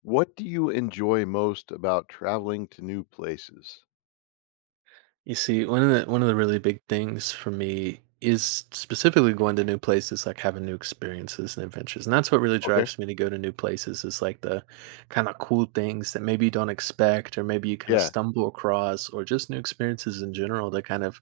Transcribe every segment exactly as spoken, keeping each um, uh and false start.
What do you enjoy most about traveling to new places? You see, one of the one of the really big things for me is specifically going to new places, like having new experiences and adventures. And that's what really Okay. drives me to go to new places is like the kind of cool things that maybe you don't expect or maybe you kind of Yeah, stumble across or just new experiences in general that kind of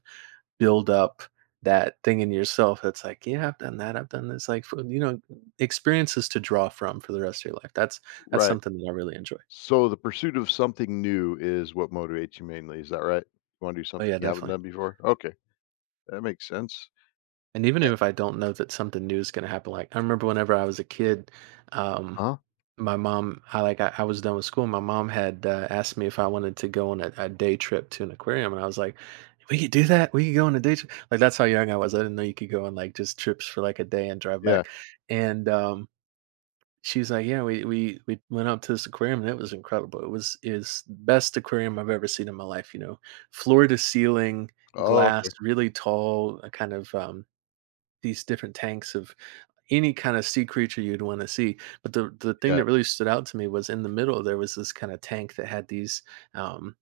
build up that thing in yourself that's like, yeah, I've done that, I've done this. Like for, you know, experiences to draw from for the rest of your life. That's that's right. something that I really enjoy. So the pursuit of something new is what motivates you mainly. Is that right? You want to do Oh something yeah, you haven't definitely. done before? Okay. That makes sense. And even if I don't know that something new is gonna happen, like I remember whenever I was a kid, um, Huh? my mom, I like I, I was done with school. My mom had uh, asked me if I wanted to go on a, a day trip to an aquarium, and I was like, "We could do that. We could go on a day trip." Like that's how young I was. I didn't know you could go on like just trips for like a day and drive Yeah. back. And um, she was like, "Yeah, we we we went up to this aquarium, and it was incredible. It was is best aquarium I've ever seen in my life. You know, floor to ceiling Oh, glass, okay. really tall, uh, kind of, um these different tanks of any kind of sea creature you'd want to see. But the the thing Yeah. that really stood out to me was in the middle there was this kind of tank that had these um,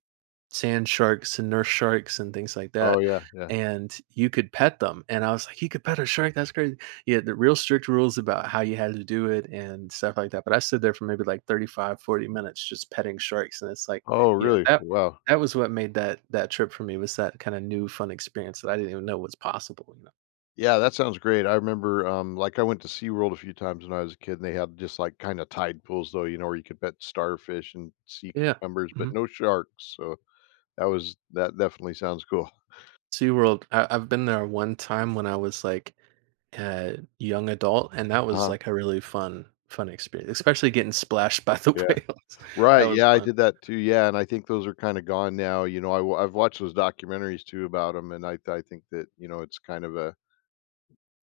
sand sharks and nurse sharks and things like Oh, that. yeah. Yeah. And you could pet them, and I was like, 'You could pet a shark? That's crazy!' Yeah, the real strict rules about how you had to do it and stuff like that. But I stood there for maybe like thirty-five, forty minutes just petting sharks, and it's like, Oh, you know, really? that Wow. that was what made that that trip for me was that kind of new fun experience that I didn't even know was possible. You know?" Yeah, that sounds great. I remember, um, like, I went to SeaWorld a few times when I was a kid, and they had just like kind of tide pools, though, you know, where you could pet starfish and sea Yeah. cucumbers, but Mhm. no sharks. So that was, that definitely sounds cool. SeaWorld, I I've been there one time when I was, like, a young adult, and that Uh was, huh. like, a really fun fun experience, especially getting splashed by the Yeah. whales. That Right, was yeah, I fun. did that too, yeah, and I think those are kinda gone now. You know, I wa I've watched those documentaries too about them, and I I think that, you know, it's kind of a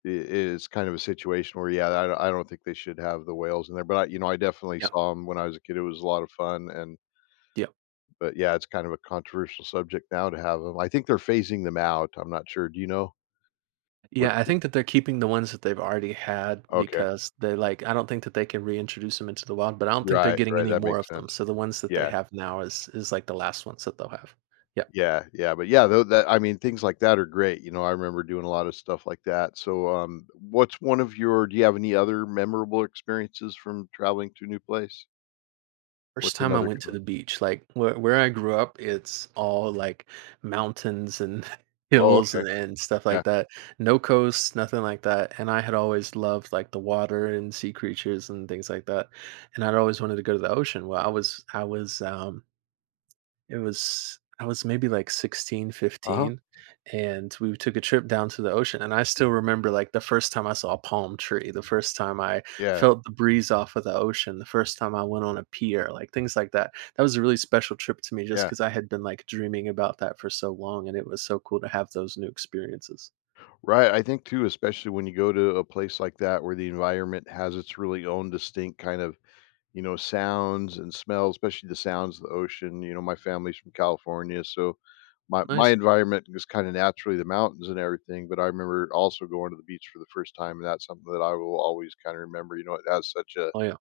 I it's kind of a situation where, yeah, I don't I don't think they should have the whales in there. But I, you know, I definitely Yeah, saw them when I was a kid, it was a lot of fun. and yeah, but, yeah, it's kind of a controversial subject now to have them. I think they're phasing them out, I'm not sure, do you know? What yeah, I think that they're keeping the ones that they've already had Okay. because they, like I don't think that they can reintroduce them into the wild, but I don't think they're Right, getting right, any that more makes of them, sense. so the ones that they Yeah. have now is is, like, the last ones that they'll have. Yeah. Yeah, yeah, but yeah, though, that I mean, things like that are great. You know, I remember doing a lot of stuff like that. So, um, what's one of your do you have any other memorable experiences from traveling to a new place? First What's time I another went good to one? the beach, like where where I grew up, it's all like mountains and Oh, hills okay. and, and stuff Yeah. like that. No coast, nothing like that. And I had always loved like the water and sea creatures and things like that. And I'd always wanted to go to the ocean. Well, I was I was um it was I was maybe like sixteen, Uh-huh. fifteen, and we took a trip down to the ocean, and I still remember, like, the first time I saw a palm tree, the first time I Yeah. felt the breeze off of the ocean, the first time I went on a pier, like, things like that. That was a really special trip to me just Yeah. because I had been, like, dreaming about that for so long, and it was so cool to have those new experiences. Right. I think too, especially when you go to a place like that where the environment has its really own distinct kind of, you know, sounds and smells, especially the sounds of the ocean. You know, my family's from California, so my my Nice. environment was kind of naturally the mountains and everything. But I remember also going to the beach for the first time, and that's something that I will always kind of remember. You know, it has such a Oh, yeah.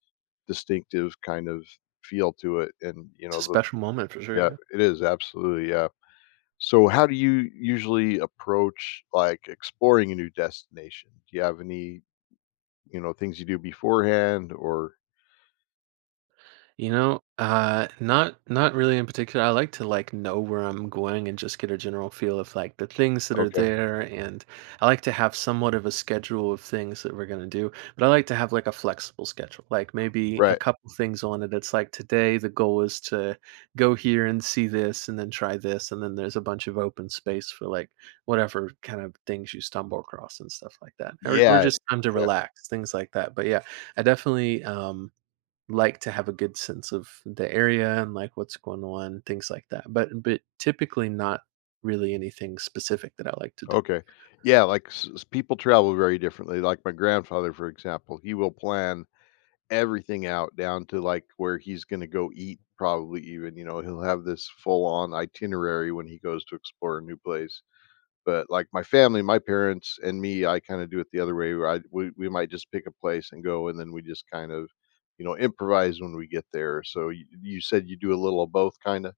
distinctive kind of feel to it, and you It's a know, the special moment for sure, yeah, yeah. it is absolutely. Yeah. So, how do you usually approach like exploring a new destination? Do you have any, you know things you do beforehand, or? You know, uh, not not really in particular. I like to like know where I'm going and just get a general feel of like the things that are Okay. there, and I like to have somewhat of a schedule of things that we're gonna do. But I like to have like a flexible schedule, like maybe a Right. couple things on it. It's like today the goal is to go here and see this, and then try this, and then there's a bunch of open space for like whatever kind of things you stumble across and stuff like that, or or Yeah, just time to yeah. relax, things like that. But yeah, I definitely um like to have a good sense of the area and like what's going on, things like that. But but typically not really anything specific that I like to do. Okay. Yeah, like, s s people travel very differently. Like, my grandfather, for example, he will plan everything out down to, like, where he's gonna go eat probably, even, you know, he'll have this full-on itinerary when he goes to explore a new place. But, like, my family, my parents and me, I kinda do it the other way, where I we we might just pick a place and go, and then we just kind of, you know, improvise when we get there. So you you said you do a little of both kinda?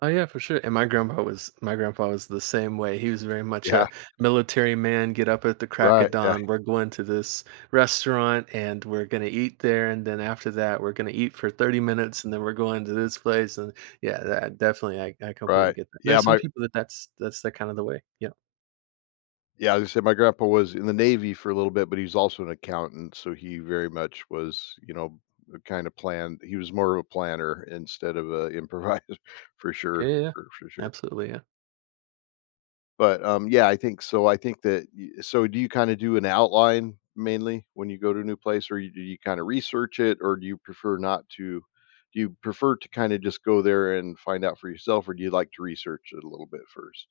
Oh yeah, for sure. And my grandpa was my grandpa was the same way. He was very much Yeah, a military man. Get up at the crack of right, yeah, dawn. We're going to this restaurant and we're gonna eat there, and then after that we're gonna eat for thirty minutes, and then we're going to this place. And yeah, that definitely I, I completely right. get that. Yeah, There's some my people that that's that's the kind of the way. Yeah, yeah, as I was say my grandpa was in the Navy for a little bit, but he's also an accountant, so he very much was, you know, kind of planned. He was more of a planner instead of a improviser, for yeah, sure, yeah. Yeah. for, for sure. Absolutely. But um, yeah, I think so. I think that. y- So, do you kind of do an outline mainly when you go to a new place, or you, do you kind of research it, or do you prefer not to? Do you prefer to kind of just go there and find out for yourself, or do you like to research it a little bit first?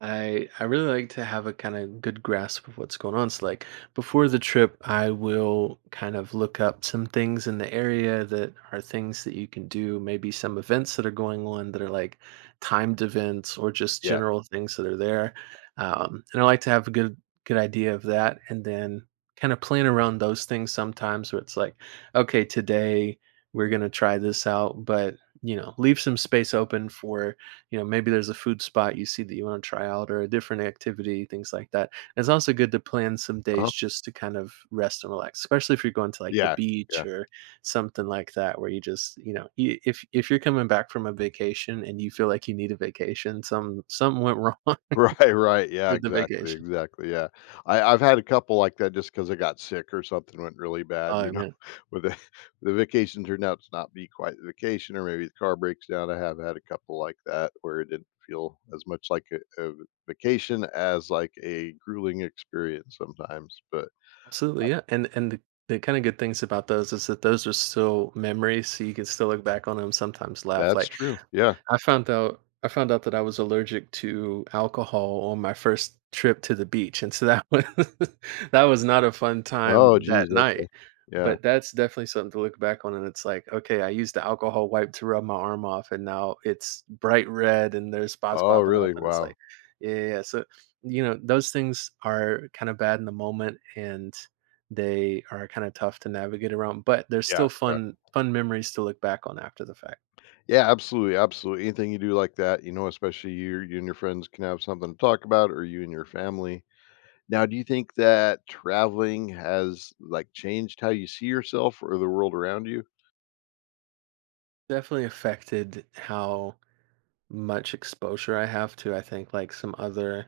I I really like to have a kind of good grasp of what's going on. So like before the trip, I will kind of look up some things in the area that are things that you can do, maybe some events that are going on that are like timed events or just Yeah. general things that are there. Um, and I like to have a good good idea of that and then kind of plan around those things sometimes where it's like, okay, today we're gonna try this out, but you know, leave some space open for you know maybe there's a food spot you see that you want to try out or a different activity, things like that. And it's also good to plan some days Uh-huh. just to kind of rest and relax, especially if you're going to like the Yeah. beach Yeah. or something like that, where you just, you know, you, if if you're coming back from a vacation and you feel like you need a vacation, some something went wrong Right, right. Yeah, with the exactly, vacation. exactly, yeah. I I've had a couple like that just because I got sick or something went really bad, Oh you know. man. With the the vacation turned out to not be quite the vacation, or maybe the car breaks down. I have had a couple like that where it didn't feel as much like a a vacation as like a grueling experience sometimes, but Absolutely, yeah. And and the the kind of good things about those is that those are still memories, so you can still look back on them sometimes, laugh, that's like true, yeah. I found out I found out that I was allergic to alcohol on my first trip to the beach, and so that was that was not a fun Oh, time that geez, okay. night. Yeah. But that's definitely something to look back on, and it's like, okay, I used the alcohol wipe to rub my arm off, and now it's bright red, and there's spots Oh, popping up, really? and it's like, Wow. yeah, yeah. Yeah. So you know, those things are kind of bad in the moment, and they are kind of tough to navigate around, but there's still Yeah, yeah. fun fun memories to look back on after the fact. Yeah, absolutely, absolutely. Anything you do like that, you know, especially you you and your friends can have something to talk about, or you and your family. Now, do you think that traveling has, like, changed how you see yourself or the world around you? Definitely affected how much exposure I have to, I think, like some other,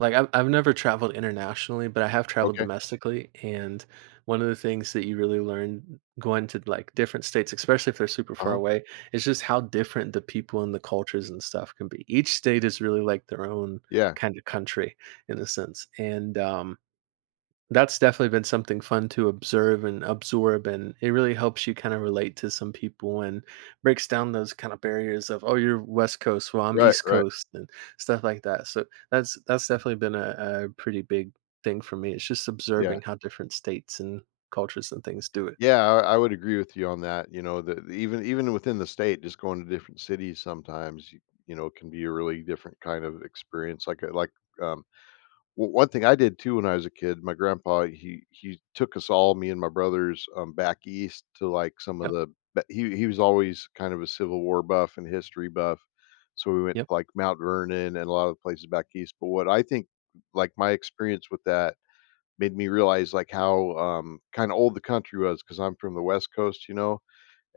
like I've I've never traveled internationally, but I have traveled Okay. domestically. And one of the things that you really learn going to like different states, especially if they're super far Uh-huh. away, is just how different the people and the cultures and stuff can be. Each state is really like their own Yeah. kind of country in a sense. And um that's definitely been something fun to observe and absorb, and it really helps you kind of relate to some people and breaks down those kind of barriers of, oh, you're West Coast, well, I'm Right, East right. Coast, and stuff like that. So that's that's definitely been a, a pretty big thing for me. It's just Yeah. observing how different states and cultures and things do it. Yeah, I I would agree with you on that. You know, that even even within the state, just going to different cities sometimes, you you know, can be a really different kind of experience, like a like, um well. One thing I did too when I was a kid, my grandpa, he he took us all, me and my brothers, um, back east to, like, some of Yep. the ba he he was always kind of a Civil War buff and history buff, so we went Yep. to, like, Mount Vernon and a lot of the places back east. But what I think, like, my experience with that made me realize, like, how, um, kinda old the country was, because 'cause I'm from the West Coast, you know?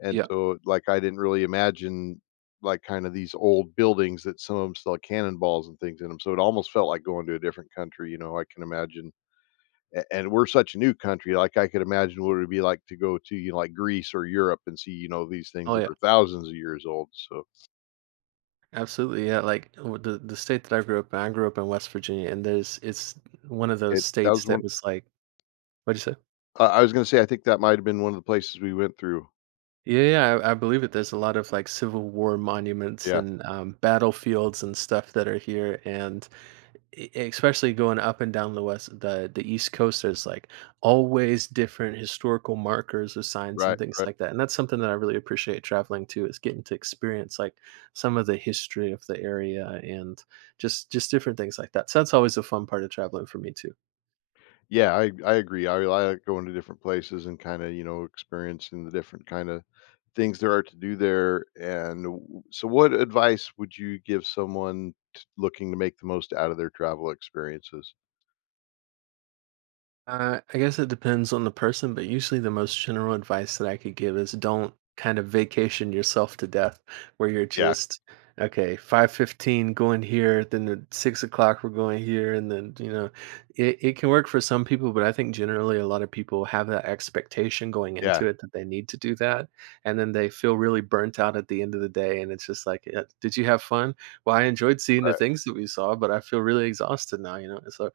And Yeah. so, like, I didn't really imagine, like, kinda these old buildings that some of them still had cannonballs and things in them. So it almost felt like going to a different country. You know, I can imagine, a and we're such a new country. Like, I could imagine what it would be like to go to, you know, like, Greece or Europe and see, you know, these things Oh that yeah. are thousands of years old. So Absolutely. Yeah. Like w- the the state that I grew up in, I grew up in West Virginia, and there's it's one of those it that states was that one. was like, what'd you say? I I was gonna say I think that might have been one of the places we went through. Yeah, yeah, I, I believe it. There's a lot of like Civil War monuments Yeah. and um, battlefields and stuff that are here, and e- especially going up and down the west, the the East Coast, there's like always different historical markers or signs and Right, things right. like that. And that's something that I really appreciate traveling to is getting to experience like some of the history of the area and just just different things like that. So that's always a fun part of traveling for me too. Yeah, I I agree. I like going to different places and kind of, you know, experiencing the different kind of things there are to do there. And w- so, what advice would you give someone t- looking to make the most out of their travel experiences? Uh, I guess it depends on the person, but usually the most general advice that I could give is don't kind of vacation yourself to death, where you're Yeah, just, okay, five fifteen going here, then at six o'clock we're going here, and then you know, it, it can work for some people, but I think generally a lot of people have that expectation going yeah, into it that they need to do that, and then they feel really burnt out at the end of the day, and it's just like, "Yeah, did you have fun? Well, I enjoyed seeing the right. things that we saw, but I feel really exhausted now, you know." So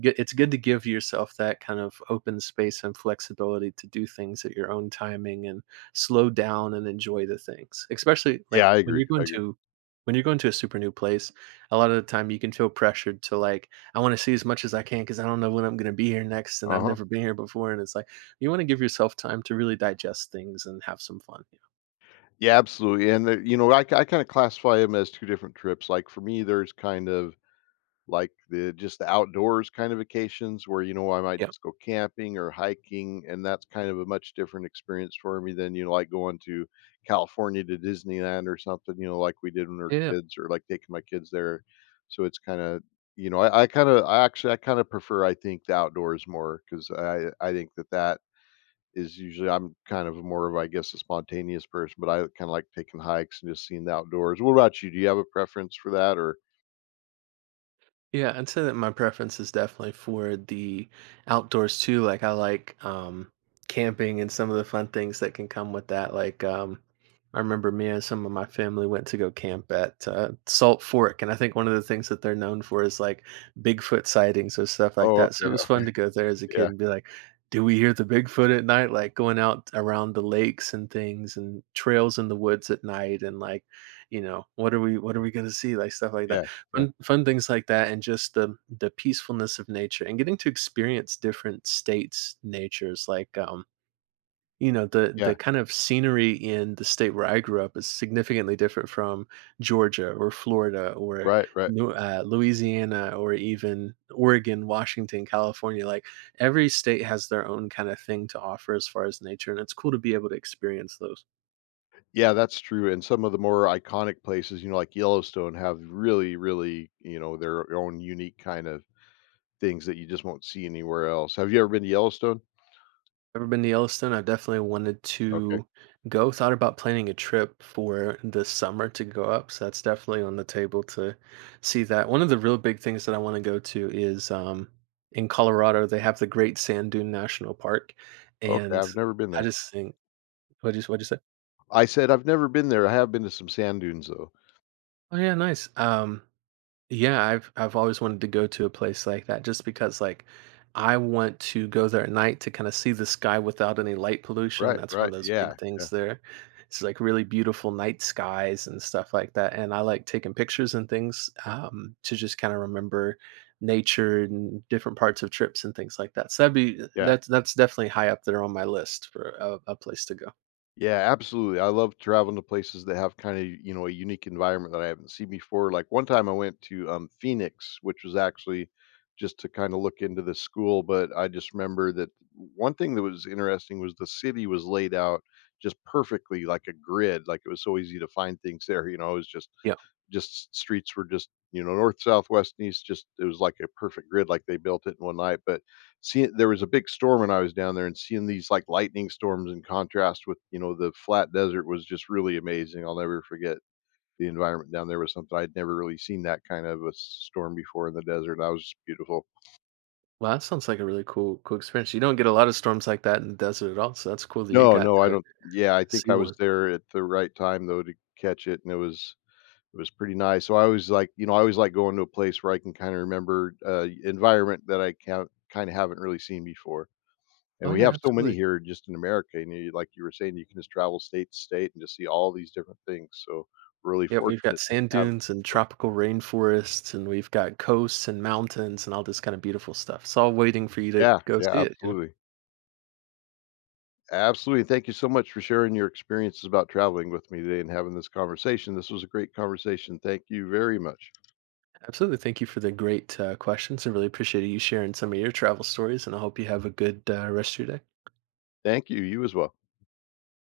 g- it's good to give yourself that kind of open space and flexibility to do things at your own timing and slow down and enjoy the things, especially Yeah, like I when agree. you're going I agree. to when you're going to a super new place. A lot of the time you can feel pressured to, like, I want to see as much as I can because I don't know when I'm going to be here next and Uh I've huh. never been here before, and it's like you want to give yourself time to really digest things and have some fun. Yeah, absolutely. And the, you know, I, I kind of classify them as two different trips. Like for me, there's kind of like the just the outdoors kind of vacations, where you know I might just go camping or hiking, and that's kind of a much different experience for me than, you know like going to California to Disneyland or something. You know, like we did when we were Yeah, yeah. kids, or like taking my kids there. So it's kind of, you know I, I kind of I actually I kind of prefer, I think, the outdoors more, because I I think that that is usually I'm kind of more of, I guess, a spontaneous person, but I kind of like taking hikes and just seeing the outdoors. What about you? Do you have a preference for that or? Yeah, I'd say that my preference is definitely for the outdoors too. Like, I like um camping and some of the fun things that can come with that. Like um I remember me and some of my family went to go camp at uh, Salt Fork, and I think one of the things that they're known for is like Bigfoot sightings or stuff like Oh, that. okay, So it was okay, fun to go there as a kid yeah. and be like, "Do we hear the Bigfoot at night?" Like going out around the lakes and things, and trails in the woods at night, and like, you know, what are we, what are we gonna see? Like stuff like that. Yeah, yeah, Fun fun things like that, and just the the peacefulness of nature and getting to experience different states' natures, like, um, you know, the the yeah. kind of scenery in the state where I grew up is significantly different from Georgia or Florida or Right, right. New uh, Louisiana, or even Oregon, Washington, California. Like, every state has their own kinda thing to offer as far as nature, and it's cool to be able to experience those. Yeah, that's true, and some of the more iconic places, you know, like Yellowstone have really, really, you know, their own unique kind of things that you just won't see anywhere else. Have you ever been to Yellowstone? Ever been to Yellowstone? I've definitely wanted Okay. to go. Thought about planning a trip for this summer to go up, so that's definitely on the table to see that. One of the real big things that I want to go to is, um, in Colorado, they have the Great Sand Dune National Park. Okay, And I've never been I there. just think, what did you, what'd you say? I said I've never been there. I have been to some sand dunes, though. Oh, yeah, nice. Um, Yeah, I've I've always wanted to go to a place like that just because, like, I want to go there at night to kind of see the sky without any light pollution. Right, That's one of right. those Yeah, big yeah, things there. It's like really beautiful night skies and stuff like that. And I like taking pictures and things, um, to just kind of remember nature and different parts of trips and things like that. So that'd be uh, yeah. that's that's definitely high up there on my list for a, a place to go. Yeah, absolutely. I love traveling to places that have kind of, you know, a unique environment that I haven't seen before. Like one time I went to um, Phoenix, which was actually just to kind of look into the school. But I just remember that one thing that was interesting was the city was laid out just perfectly like a grid. Like it was so easy to find things there. You know, it was just Yeah. just streets were just, you know north, south, west, and east. Just it was like a perfect grid, like they built it in one night. But seeing, there was a big storm when I was down there, and seeing these, like, lightning storms in contrast with, you know the flat desert, was just really amazing. I'll never forget the environment down there was something I'd never really seen, that kind of a storm before in the desert. That was just beautiful. Well, that sounds like a really cool cool experience. You don't get a lot of storms like that in the desert at all, so that's cool that you No, got no, I to don't. Yeah, I think see I was one. there at the right time though to catch it, and it was It was pretty nice. So I always like, you know, I always like going to a place where I can kinda remember, uh, environment that I can't kinda haven't really seen before. And Oh, we yeah, have so many absolutely. here just in America, and you like you were saying, you can just travel state to state and just see all these different things. So we're really Yeah, we've got fortunate to sand have it dunes so and close. tropical rainforests, and we've got coasts and mountains and all this kind of beautiful stuff. It's all waiting for you to Yeah, go yeah, see it, you know? absolutely. Absolutely. Thank you so much for sharing your experiences about traveling with me today and having this conversation. This was a great conversation. Thank you very much. Absolutely. Thank you for the great uh, questions. I really appreciate you sharing some of your travel stories, and I hope you have a good uh, rest of your day. Thank you. You as well.